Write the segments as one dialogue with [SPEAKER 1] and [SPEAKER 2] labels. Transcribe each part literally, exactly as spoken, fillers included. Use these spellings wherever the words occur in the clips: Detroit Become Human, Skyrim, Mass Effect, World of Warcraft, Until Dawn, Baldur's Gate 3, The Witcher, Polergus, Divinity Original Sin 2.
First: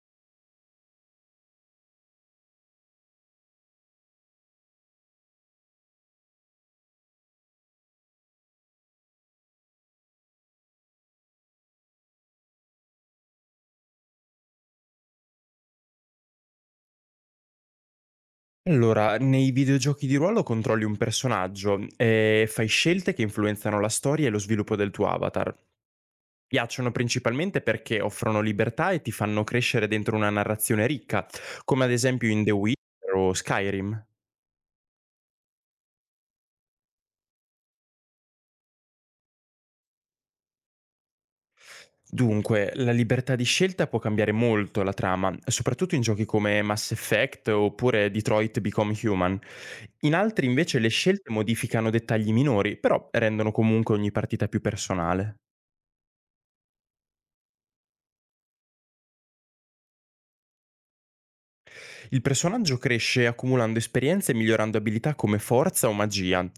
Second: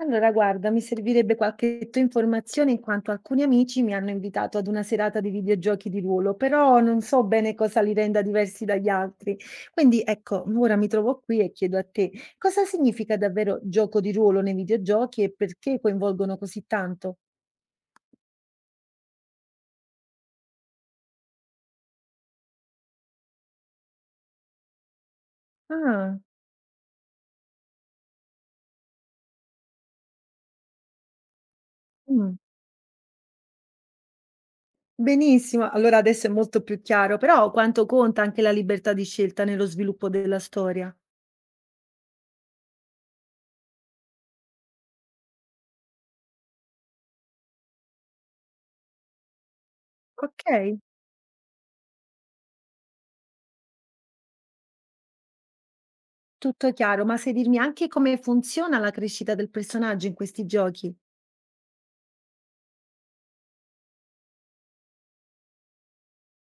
[SPEAKER 1] Allora, guarda, mi servirebbe qualche tua informazione in quanto alcuni amici mi hanno invitato ad una serata di videogiochi di ruolo, però non so bene cosa li renda diversi dagli altri. Quindi, ecco, ora mi trovo qui e chiedo a te, cosa significa davvero gioco di ruolo nei videogiochi e perché coinvolgono così tanto?
[SPEAKER 2] Allora, nei videogiochi di ruolo controlli un personaggio e fai scelte che influenzano la storia e lo sviluppo del tuo avatar.
[SPEAKER 1] Ah,
[SPEAKER 2] Piacciono principalmente perché offrono libertà e ti fanno crescere dentro una narrazione ricca, come ad esempio
[SPEAKER 1] mm,
[SPEAKER 2] in The Witcher o Skyrim.
[SPEAKER 1] benissimo, allora adesso è molto più chiaro, però quanto conta anche la libertà di scelta nello sviluppo della storia?
[SPEAKER 2] Dunque, la libertà di scelta può cambiare molto la trama, soprattutto in giochi come Mass Effect oppure Detroit Become Human. In altri
[SPEAKER 1] Ok.
[SPEAKER 2] invece le scelte modificano dettagli minori, però rendono comunque ogni partita più personale.
[SPEAKER 1] Tutto chiaro, ma sai dirmi anche come funziona la crescita del personaggio in questi giochi?
[SPEAKER 2] Il personaggio cresce accumulando esperienze e migliorando abilità come forza o magia.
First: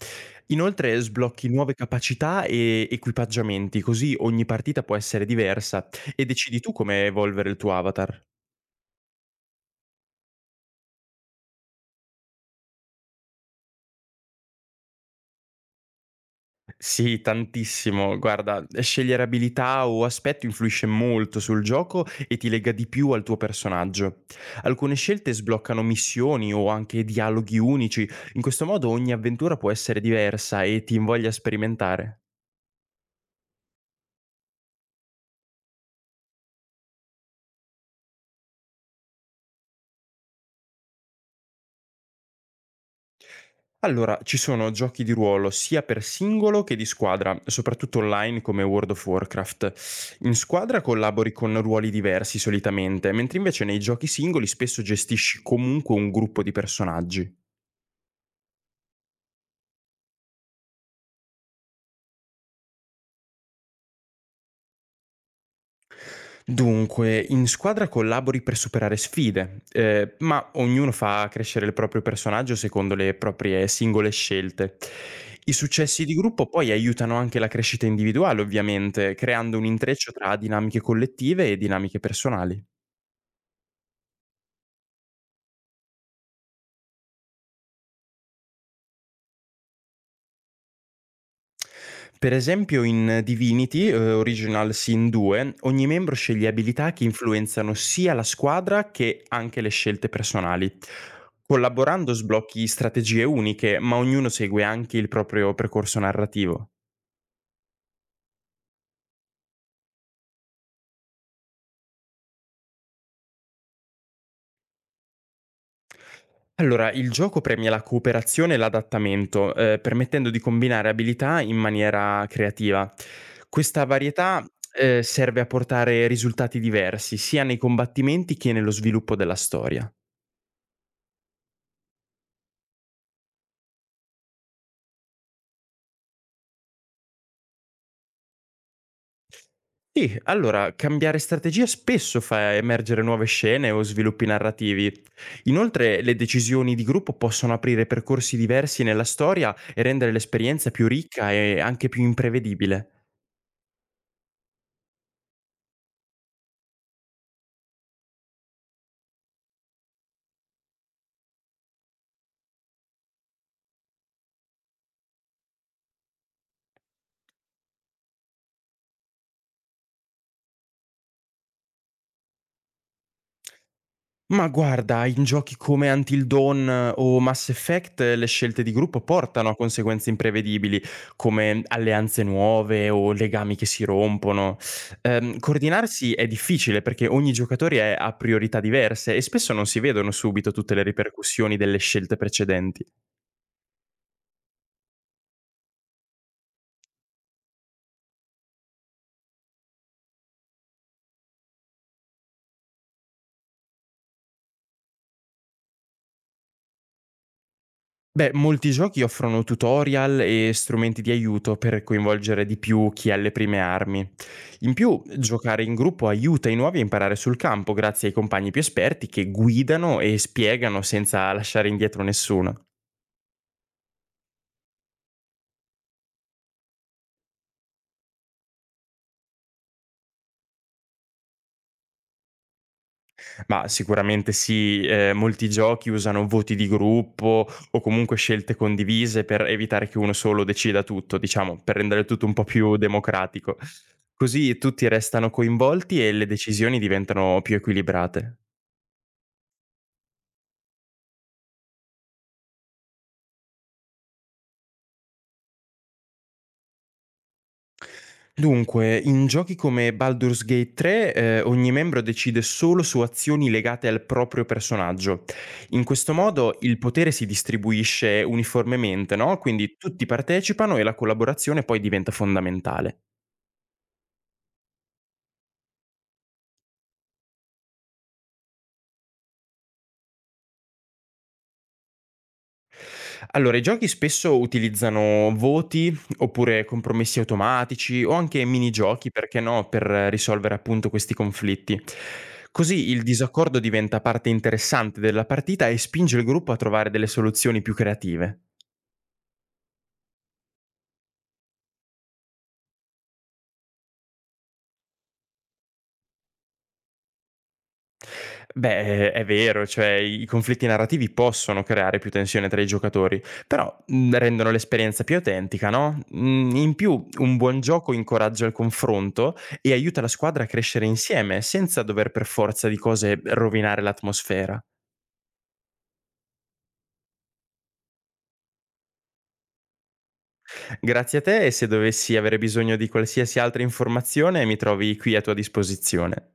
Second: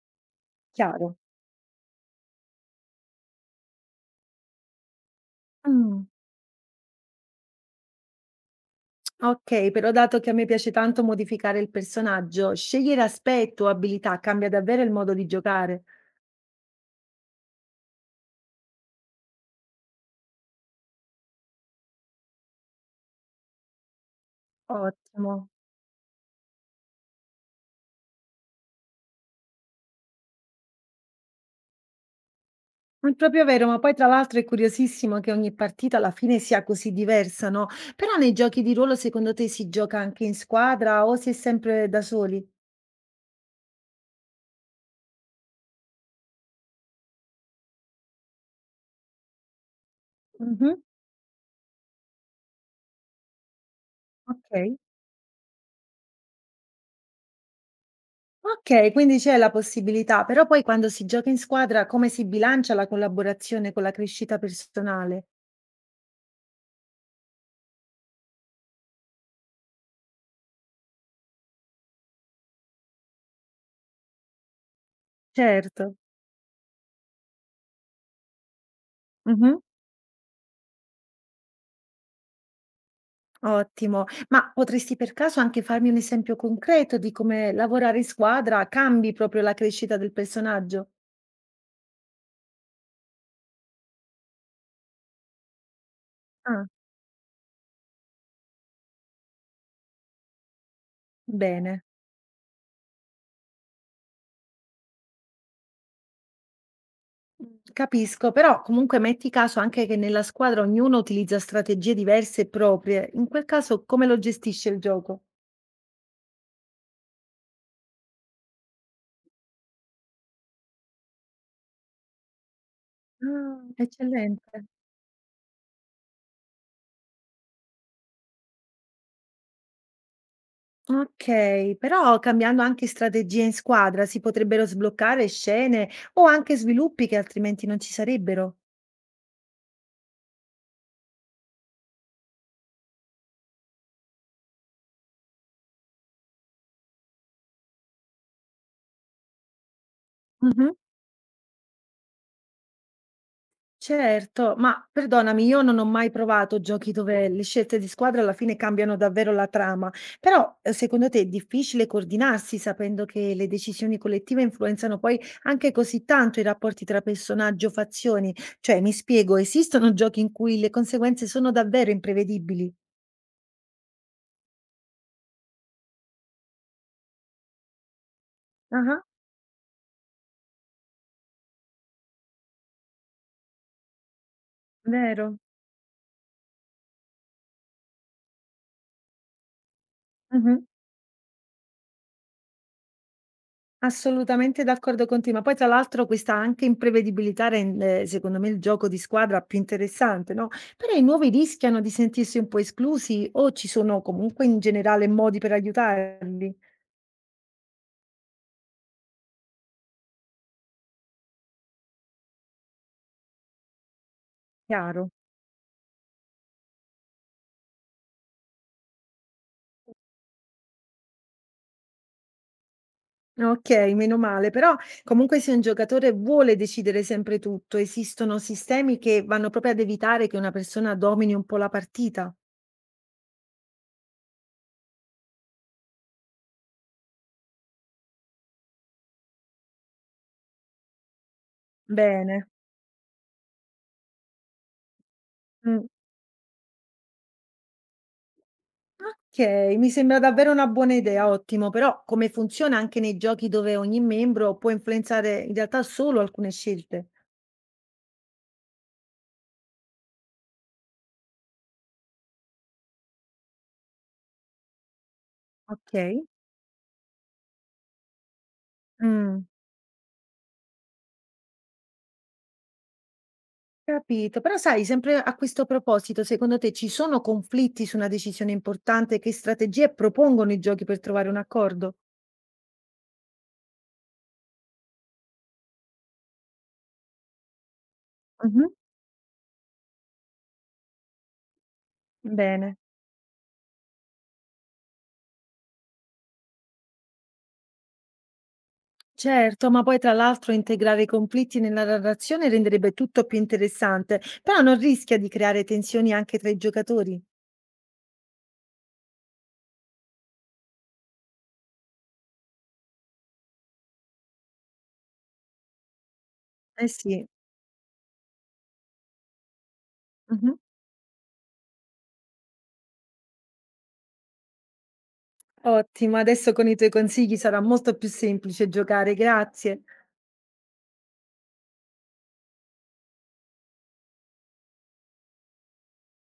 [SPEAKER 2] Inoltre
[SPEAKER 1] Chiaro.
[SPEAKER 2] sblocchi nuove capacità e equipaggiamenti, così ogni partita può essere diversa
[SPEAKER 1] Mm,
[SPEAKER 2] e decidi tu come evolvere il tuo avatar.
[SPEAKER 1] ok, però dato che a me piace tanto modificare il personaggio, scegliere aspetto o abilità cambia davvero il modo di giocare.
[SPEAKER 2] Sì, tantissimo. Guarda, scegliere abilità o aspetto influisce molto sul gioco e ti lega di più al tuo personaggio. Alcune scelte
[SPEAKER 1] Ottimo.
[SPEAKER 2] sbloccano missioni o anche dialoghi unici. In questo modo ogni avventura può essere diversa e ti invoglia a sperimentare.
[SPEAKER 1] È proprio vero, ma poi tra l'altro è curiosissimo che ogni partita alla fine sia così diversa, no? Però nei giochi di ruolo secondo te si gioca anche in squadra o si è sempre da soli?
[SPEAKER 2] Allora, ci sono giochi di ruolo sia per singolo che di squadra, soprattutto online come World of Warcraft. In
[SPEAKER 1] Mhm.
[SPEAKER 2] squadra collabori con ruoli diversi solitamente, mentre invece nei giochi singoli
[SPEAKER 1] Ok.
[SPEAKER 2] spesso gestisci comunque un gruppo di personaggi.
[SPEAKER 1] Okay, quindi c'è la possibilità, però poi quando si gioca in squadra come si bilancia la collaborazione con la crescita personale?
[SPEAKER 2] Dunque, in squadra collabori per superare sfide, eh, ma ognuno fa crescere il proprio personaggio secondo le proprie singole scelte. I
[SPEAKER 1] Certo.
[SPEAKER 2] successi di gruppo poi aiutano anche la crescita individuale, ovviamente, creando
[SPEAKER 1] Mh-mh.
[SPEAKER 2] un intreccio tra dinamiche collettive e dinamiche personali.
[SPEAKER 1] Ottimo. Ma potresti per caso anche farmi un esempio concreto di come lavorare in squadra cambi proprio la crescita del personaggio?
[SPEAKER 2] Per esempio in Divinity, uhm, Original Sin due, ogni membro sceglie
[SPEAKER 1] Ah,
[SPEAKER 2] abilità che influenzano sia la squadra che anche le scelte personali.
[SPEAKER 1] bene.
[SPEAKER 2] Collaborando sblocchi strategie uniche, ma ognuno segue anche il proprio percorso narrativo.
[SPEAKER 1] Mh, capisco, però comunque metti caso anche che nella squadra ognuno utilizza strategie diverse e proprie. In quel caso come lo gestisce il gioco?
[SPEAKER 2] Allora, il gioco premia la cooperazione e l'adattamento, uhm, permettendo di combinare abilità in maniera creativa.
[SPEAKER 1] Ah,
[SPEAKER 2] Questa varietà,
[SPEAKER 1] eccellente.
[SPEAKER 2] uhm, serve a portare risultati diversi, sia nei combattimenti che nello sviluppo della storia.
[SPEAKER 1] Okay, però cambiando anche strategia in squadra si potrebbero sbloccare scene o anche sviluppi che altrimenti non ci sarebbero.
[SPEAKER 2] Sì, allora, cambiare strategia spesso fa emergere nuove scene o sviluppi narrativi. Inoltre, le decisioni di gruppo possono aprire percorsi diversi nella storia e rendere
[SPEAKER 1] Mh-mh.
[SPEAKER 2] l'esperienza più ricca e anche più imprevedibile.
[SPEAKER 1] Certo, ma perdonami, io non ho mai provato giochi dove le scelte di squadra alla fine cambiano davvero la trama, però, ehm, secondo te è difficile coordinarsi sapendo che le decisioni collettive influenzano poi anche così tanto i rapporti tra personaggio o fazioni? Cioè, mi spiego, esistono giochi in cui le conseguenze sono davvero imprevedibili?
[SPEAKER 2] Ma guarda, in giochi come Until Dawn eh, o Mass Effect eh, le scelte di
[SPEAKER 1] Ah-ah,
[SPEAKER 2] gruppo portano a conseguenze imprevedibili, come alleanze nuove o legami che si rompono.
[SPEAKER 1] vero.
[SPEAKER 2] Ehm, coordinarsi è difficile perché ogni giocatore ha priorità diverse e spesso non si vedono subito
[SPEAKER 1] Mh-mh.
[SPEAKER 2] tutte le ripercussioni delle scelte precedenti.
[SPEAKER 1] Assolutamente d'accordo con te, ma poi tra l'altro questa anche imprevedibilità rende, secondo me, il gioco di squadra più interessante, no? Però i nuovi rischiano di sentirsi un po' esclusi o ci sono comunque in generale modi per aiutarli?
[SPEAKER 2] Beh, molti giochi offrono tutorial e strumenti di aiuto per coinvolgere di più chi ha le prime armi. In più,
[SPEAKER 1] Chiaro.
[SPEAKER 2] giocare in gruppo aiuta i nuovi a imparare sul campo grazie ai compagni più esperti che guidano e spiegano senza lasciare indietro nessuno.
[SPEAKER 1] Ok, meno male, però comunque se un giocatore vuole decidere sempre tutto, esistono sistemi che vanno proprio ad evitare che una persona domini un po' la partita.
[SPEAKER 2] Ma sicuramente sì, eh, molti giochi usano voti di gruppo o comunque scelte condivise per evitare che uno solo decida tutto, diciamo, per rendere il tutto un po'
[SPEAKER 1] Bene.
[SPEAKER 2] più democratico. Così tutti restano
[SPEAKER 1] Mm.
[SPEAKER 2] coinvolti e le decisioni diventano più equilibrate.
[SPEAKER 1] Okay, mi sembra davvero una buona idea, ottimo. Però come funziona anche nei giochi dove ogni membro può influenzare in realtà solo alcune scelte?
[SPEAKER 2] Dunque, in giochi come Baldur's Gate tre, eh, ogni membro decide solo su azioni legate al proprio personaggio. In questo
[SPEAKER 1] Okay.
[SPEAKER 2] modo il potere si distribuisce uniformemente, no?
[SPEAKER 1] Mh,
[SPEAKER 2] Quindi tutti partecipano e la collaborazione poi diventa fondamentale.
[SPEAKER 1] capito. Però sai, sempre a questo proposito, secondo te ci sono conflitti su una decisione importante? Che strategie propongono i giochi per trovare un accordo?
[SPEAKER 2] Allora, i giochi spesso utilizzano voti, oppure compromessi automatici o anche
[SPEAKER 1] Mh-mh.
[SPEAKER 2] minigiochi, perché no, per risolvere appunto questi conflitti.
[SPEAKER 1] Bene.
[SPEAKER 2] Così il disaccordo diventa parte interessante della partita e spinge il gruppo a trovare delle soluzioni più creative.
[SPEAKER 1] Certo, ma poi tra l'altro integrare i conflitti nella narrazione renderebbe tutto più interessante, però non rischia di creare tensioni anche tra i giocatori?
[SPEAKER 2] Beh, è vero, cioè i conflitti narrativi possono creare più tensione tra i giocatori, però mh, rendono l'esperienza più autentica, no? Mm, in
[SPEAKER 1] Eh
[SPEAKER 2] più,
[SPEAKER 1] sì.
[SPEAKER 2] un buon gioco incoraggia il confronto e aiuta la squadra a
[SPEAKER 1] Mh-mh.
[SPEAKER 2] crescere insieme, senza dover per forza di cose rovinare l'atmosfera.
[SPEAKER 1] Ottimo, adesso con i tuoi consigli sarà molto più semplice giocare, grazie.
[SPEAKER 2] Grazie a te e se dovessi avere bisogno di qualsiasi altra informazione mi trovi qui a tua disposizione.